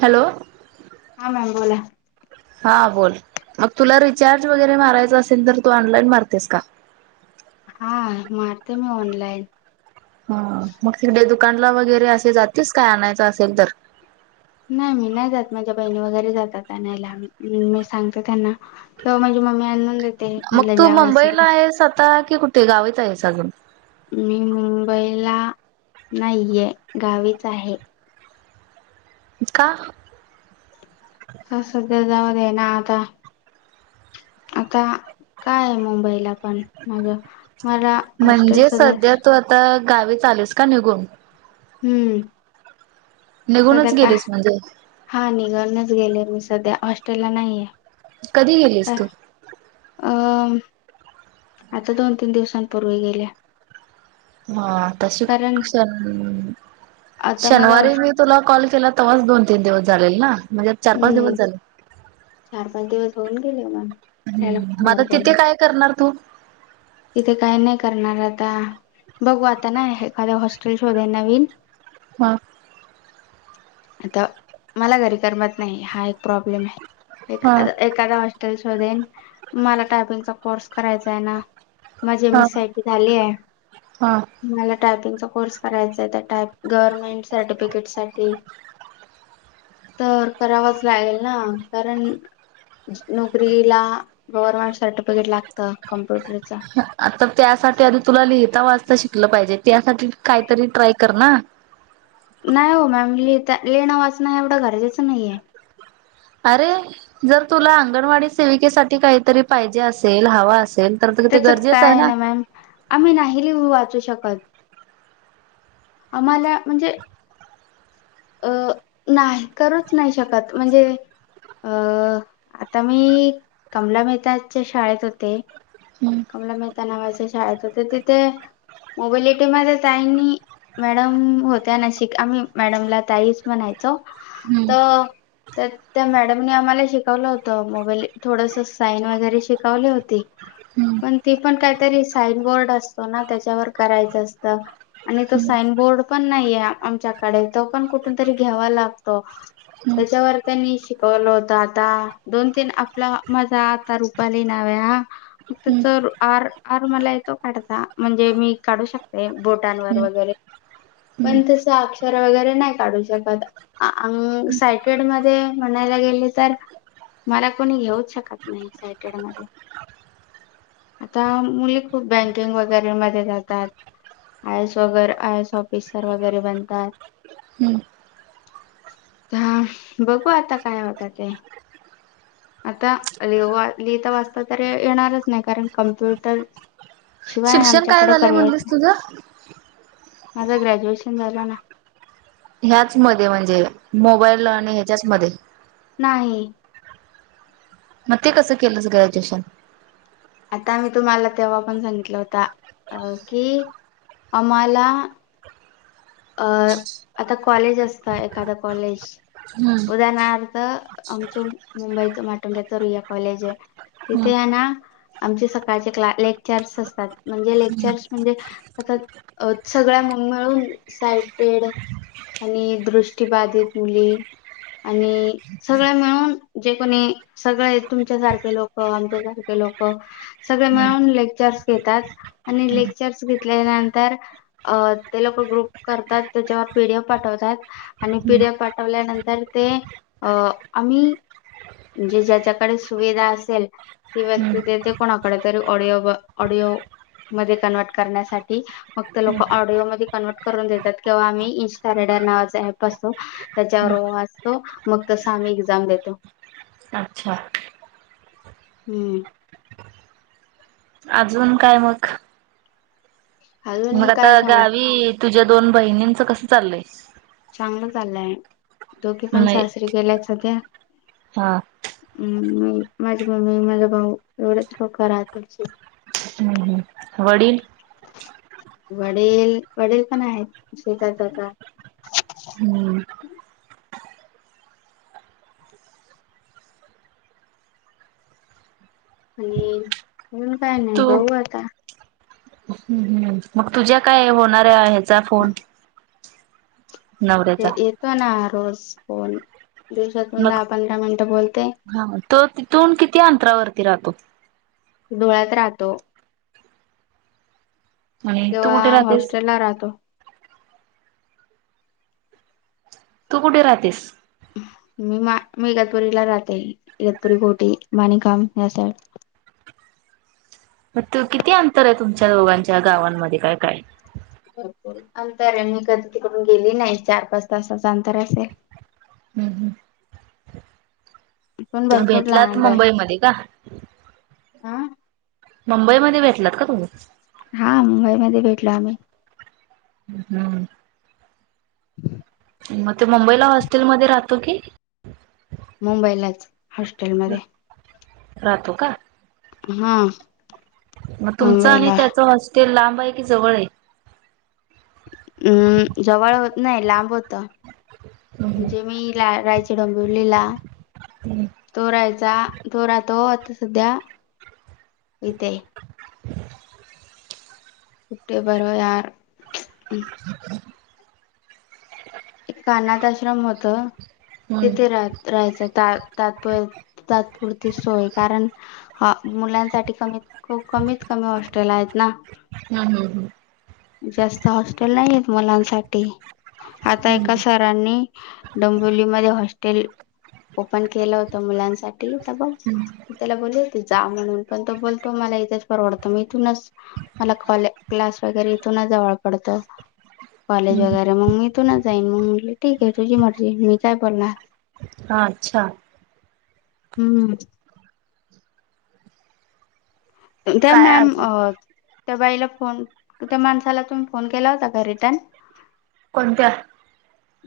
Hello. હા ma'am બોલો હા બોલ મગ તુલા રિચાર્જ વગેરે મારાય છે અશેલ તો તું ઓનલાઈન મારતીસ કા હા મારતેમ ઓનલાઈન હા મ સિડ દુકાન લા વગેરે અશે જાતિ કઈ આય છે અશેલ તો નાય મી નાય જાત [unintelligible] કે મારી મમ્મી આંદે મગ તું મુંબઈ લ આહેસ આતા કી કુટે ગાવ જ આહેસ આઝુન મી મુુંબઈલા નાય ઇયે ગાવે જ આહે કા હા સધ્યા જવાદે ના આ તા આતા કઈ મુુંબઈ લા પણ માજા મારા હોસ્ટેલ સદેવ તો ગાવી ચાલેસ ક નિગો હમ્મ સદા કા હા નિનીગન જ ગેલે મી સધ્યા હોસ્ટેલ નઈએ કદીી ગેલીસ તુ અ આતા દોન તીન દિવસ પૂર્વે ગેલે હા ત શન શનિવારે તુલા કલ કેલા તોસ દોન તીન દિવસ જાલ ના ચાર પાંચ દિવસ હમ મા ત કઈ કરના તુ ત કઈ નહી કરના હતા બગું આતા ના એખાદ હોસ્ટેલ શોધે નવીન હા અ મ ઘરી કરમત નહી હા એક પ્રોબ્લેમ હ એક દાદા હોસ્ટેલ શોધેન મલા ટાાઈપિંગ કોર્સ કરાાય છે, એના માજીી એમએસ સાઈટીલી હ ટાઈપિંગ ચ કોર્સ કરાાય ટાઈપ ગવર્મેન્ટ સર્ટિફિકેટ સા તો કરાવવા જ લાગેલ ના કારણ નોકરી લ ગવર્મેન્ટ સર્ટિફિકેટ લાગત કમ્પ્યુટર ચ તો તે સા આધી તુલા લિહતા વાજતા શિકલ પાજે તે સા કઈ તરી ટ્રાય કરના ના હો મેમ લેતા લેણ વાચના એવડ ગરજે છે, નઈે અરે જર તુલા અંગણવાડી સેવિકે સા કઈ તરી પાયજેલ હવા અલ ત તો કે તે ગરજે જને આમમે ન લિું વાચુ શકત આમાલાજે અ ના કરું જ નહી શકતજે અ આતા મી કમલા મહેતા શાળત હોતે. કમલા મહેતા નાવા છે શાળ તો ત મોબેલિટીમાં તઇની મેડમ હોત ન શી આ મેડમલા તઈસ મનાય તો તો તો મેડમની આમા શિકવલ હતત મોબાઈલ થોડસ સાઈન વગેરે શિકાવલી હોતી. પણ તી પણ કઈ તરી સાઈન બોર્ડતો ના તે પર કરાાય છેત. અને તો સાઈન બોર્ડ પણ નહી આમ કડ તો પણ કુઠુ તરી ઘેવા લાગતો. તે વ તેની શિકવલોતા આતા દોન તન આપલા માજા આતા રૂ પલીનાાવ્યા ફક્ત સર આર આર મલા એ તો કઢતાજ મી કઢુ શકતે બોટા વ પણ અક્ષ વગે ના ક શકત અ સાયટેડ મ મનાલા ગેલે ત મરા કોની ઘવ જ શકત ન એક્સાઇટેડ મ આ મુલી ખૂબ બ બેંકિંગ વગેરે મ જ આઈ એસ વગર આઈ એસ ઓફિસર વગેરે બનત હ બગું આ કઈ હોતા, તે આ લ લિતા વાસતા ત્યારે એના જ ન કારણ કમ્પ્યુટર શિવાય આમચ કડ પર્યાય છે. માધા ગ્રેજ્યુએશન લા ના હ્યાચ મજે મોબાઈલ લ અને હે મ નહી મ તે કસ કેલ ગ્ર્રેજ્યુએશન આ તુમલા તેવા પણ સંગિતલાતા અ કે અમાલા અ આ કલેજતા એાદા કલેજ ઉદાહરણથ આમચ મુુંબઈ માટુંંગ્યા તો રૂયા કલેજે તના આમ સ ક્લા લેક્ચર્સ લેક્ચર્સ આ સગળ મમ્ મેળ એસાઇટેડ અને દૃષ્ટિબધિત મુલી અને [unintelligible] સગળ મેળન જે કોની સગળ તુમ સારખે લોકોક આમચ સારખે લોકોક [unintelligible] સગ મેન લેક્ચર્સ અને લેક્ચર્સ ઘ નંતર [unintelligible] અ તે લોકોક ગ્રુપ કરતા તે, પર પીડીએફ પાઠવત [unintelligible] અને પીઢ્યા પાઠવ્યા નંતર તે અ આ [unintelligible] જે જ્યા કડ સુવિધા અેલ [unintelligible] ત વ્યક્તિ દ કોના ક ત ઓડિયો ઓડિયો મ કન્વર્ટ કર [unintelligible] ફગ તો લોકો ઓડિયો મ કન્વર્ટ કર દે, કે આઇન્સ્ટ નાવા એપસો [unintelligible] ત વ વાતો મગ તસ આમ એક્ઝામ દેો [unintelligible] [unintelligible] હમ. અજન કઈ મગ [unintelligible] મગ આ ગાવી તુજા દોન બહણીચ કસ ચાલલ [unintelligible] ચાંગલ ચાલલય દોગી પણ સાસરી ગલા છેધ્યા [unintelligible] હમ માી મમ્મી માા ભઉ એવડે જ લોકોોકા રાત છે [unintelligible] હમ, હમ. વડીલ. વડલ વડલ પણ શ હતા [unintelligible] હમ. અને હ ક ન બઉુ આ હતા [unintelligible] મ તુજા કઈ હોના હે ફોન [unintelligible] એતોો ના રોજ ફોન દિવસત દા પંદ મનટ બોલતે [unintelligible] હા તો ત તું કિ અંતરા વથી રાતો [unintelligible] ડોળત રાહતો [unintelligible] કેવા હોસ્ટેલ લ રાતો [unintelligible] તું કુટેે રતીસ [unintelligible] મી મા મ ગતપુરી લ રાતે ગતપુરી ઘોટી માનીકામ હ સાઈડ [unintelligible] કિથી અંતર એ તમ દોગા ગાવા મ ક કઈ [unintelligible] ભપૂર અંતર મ કદીી તિકડન ગેલી નહી ચાર પાંચ તાસા અંતર હશે [unintelligible] હમ, હમ. પણ ભરપૂર લાંબ હ હા [unintelligible] મુુંબઈ મ ભેટલાત ક તમ [unintelligible] હા મુુંબઈ મ ભેટલો આમે [unintelligible] હમ. મ તે મુુંબઈલા હોસ્ટેલ મ રાતોું કે [unintelligible] મુુંબઈલા જ હોસ્ટેલ મ [unintelligible] રાતોું ક [unintelligible] હમ. મ તુમચ અને તે હોસ્ટેલ લાંબાય કે જવળ એ [unintelligible] હમ જવળત ન લાંબ હોતો [unintelligible] જ મી લ રાયચ ડોંબિવલીલા [unintelligible] તોોરાયચ તોોરા તો આ સધ્યા એતે [unintelligible] પુટેી બરો યાર [unintelligible] એક કાનાથ આશ્રમ હો હતો [unintelligible] ત રાય છે ત તાપર તાત્પુરતી સોય કારણ [unintelligible] હા મુલા સા ક કમત કમી હોસ્ટેલાય ના [unintelligible] હમ, હમ, હમ. જાસ્ત હોસ્ટેલ નહી મુલા સા [unintelligible] આ એક સરરની ડંબોલી માં હોસ્ટેલ. ઓપન કેલત મુલા સા તો બ [unintelligible] તેલા બોલી્યો હતી જા પણ તો બોતો મને એ જ ફાર આવડતાન મ કોલે ક્લાસ વગેરે જવ પડતો કોલેજ વગેરે મ તું ના જાઈન ઠીકે તુજી મરજી મી કાઈ બોલના હ અચ્છા. હમમમ ત મેમ અ ત બાઈલા ફોન તે માણસાલા તુમ ફોન કેલા હતા કાય રિટર્ન કોન્તા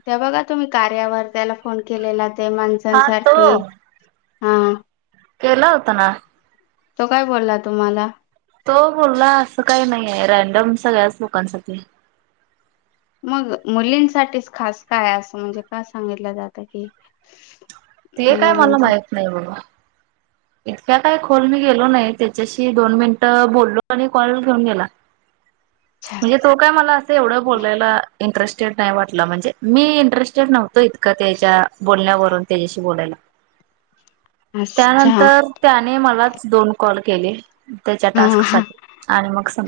તે બગા તુમી કર્યા વાર તેલ ફોન કેલેલા તે માનસા સાઠી હા કેલા ઉતાના તો કાઈ બોલલા તુમાલા તો બોલલા અસા કાઈ નહી રેન્ડમ [unintelligible] મગ મુલી સાઠી ખાસ કાય [unintelligible] તે કાઈ માલ માહિત નાય વ [unintelligible] તેચેસી દોન મિન્ટ બોલલો અને કોલ ઘેઉન ધીલા [unintelligible] મજ તો કાય માલ અસ્તે ઓઢ બોલેલા ઇન્ટરેસ્ટેટ નાય વાટલા મંજે મી ઇન્ટરેસ્ટેડ નહોતો ઇતક તે ચા બોલના વરુણ તેચેસી બોલાયલા અચ્છા તેની માલા જ દોન કોલ કેલે તેચે ટાસ્ક સાઠી અન મગ સા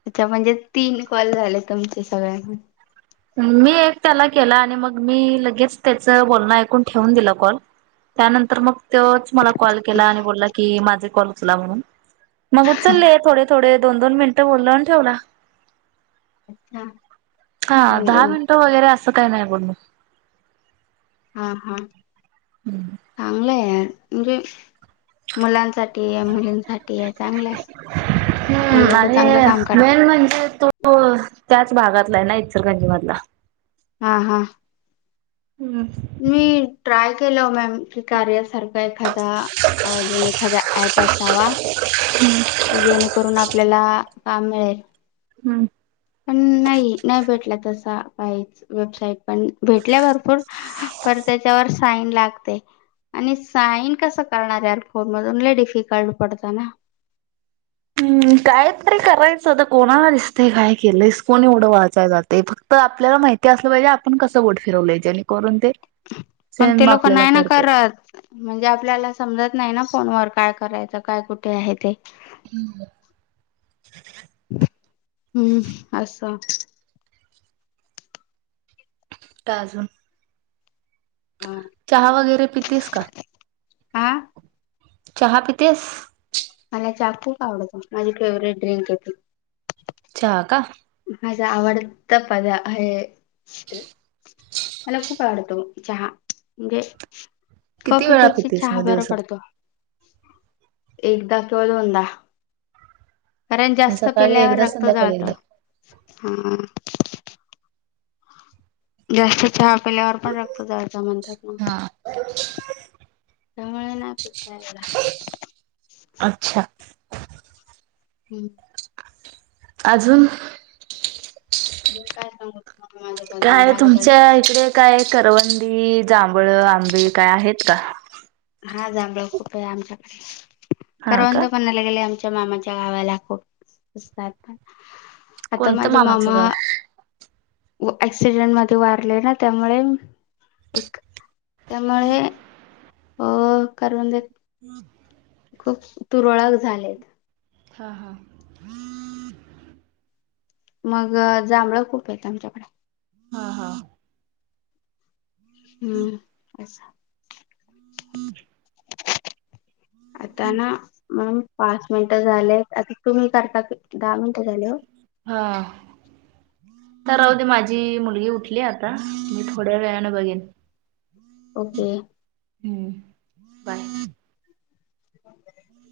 ટેચા મંજ તીન કોલ ઝાલે તુમચે [unintelligible] મી એક તેલા કેલા અને મગ મી લગેજ તેચ બોલના આયકુન થેવુંન દીલા કોલ તે નંતર મગ તોજ માલ કોલ કેલા અને બોલલા કી માઝા કોલ ઉંચલા વરુણ મગ ઉંચલલે થોડે થોડે દો દોન મનિટે બોલવને ઠેવલા. અચ્છા. હા દા મિનટો વગેરે અ સા કઈ ન બોદો. હા હા. હમ. હાગલે યાર મુ મુલા સાથે. મુલી સા એ ચાંગલે એ લોકોક ચાંગલ કામ કરતા મન જર તો. તો ત જ ભાગત લય ના સલ ગંજમાદલા [inaudible] હા હા. હમ. મી ટ્રાય કેલો મેમ. કાર્યા સારખા એખાદા અ અનુએ ખાદા એપસ સવા. એને કરોના આ પેલા કામ મેળલ. હમ. પણ નહી ન ભેટલા તસા કઈ વેબસાઇટ પણ ભેટલા ભરપૂર પરતા વ સાઈન લાગ તે અને સાઈન કસ કળનાર ફોન મલે ડિફિકલ્ટ પડતા ના. હમ કઈ તરી કરય છે તો કોના દસત કઈ કેલસ કોને એવડ વાંચાય જ ફક્ [inaudible] તો આપલા માહિતી આપલજે આપણ કસ બોટ ફિરવ લ જેને કર તે [inaudible] પણ તે લોકોક ના ના કરત. જ આપલા સમજત ન ના ફોન વ કઈ કરાય છે કઈ કુઠે હ તે [inaudible] હમ. હમ આસ કાઝુ. [inaudible] ચા વગેરે પીતીસ કા. હા. ચાહ પીતાસ. મને ચા ખૂબ આવડતો, મારી ફેવરેટ ડ્રિંક હતી. ચા કાં. માજા આડતા, પદ હમ, ખબ. પાડતો ચાય, કોફી પેક્ષી ચહેરા બરો પડતો. એકદા ક દોનદા. કારણ જાસ્ત પીલાવ રક્ત જળત હા. [unintelligible] જાસ્ત ચા પીવાથી, પણ રક્ત જ મનતા. મ ના પચારલા. [unintelligible] અચ્છા. હમ. આ શું? બ ક. [unintelligible] કઈ તુમ કડ, કઈ કરવંદી, જાંબુ, આંબા કઈ ક. હા, જાંબુ ખૂબ આમ ક કરવાંધો પણ. આમ મામા ગામા ખૂબ પ પણ. [unintelligible] આજે મારી મમ્મા. એક્સિડન્ટમાં વારલે તેમ એક. તેમ. ઓ કર દ. વાહ. ખૂબ તુરળકલે. હા. મગ જાંબુ ખૂબ એ આમ કડ. હા, હા. હમ, એસ. હમ. આ ના, મેં પાંચ મિનિટ લેતું એમ કરતા દા મન. હા. ત આવડી, મારી મુલગી ઉઠલી આતા. હું થોડું વળીને બગીન. ઓકે. હમ, બાય. હમ.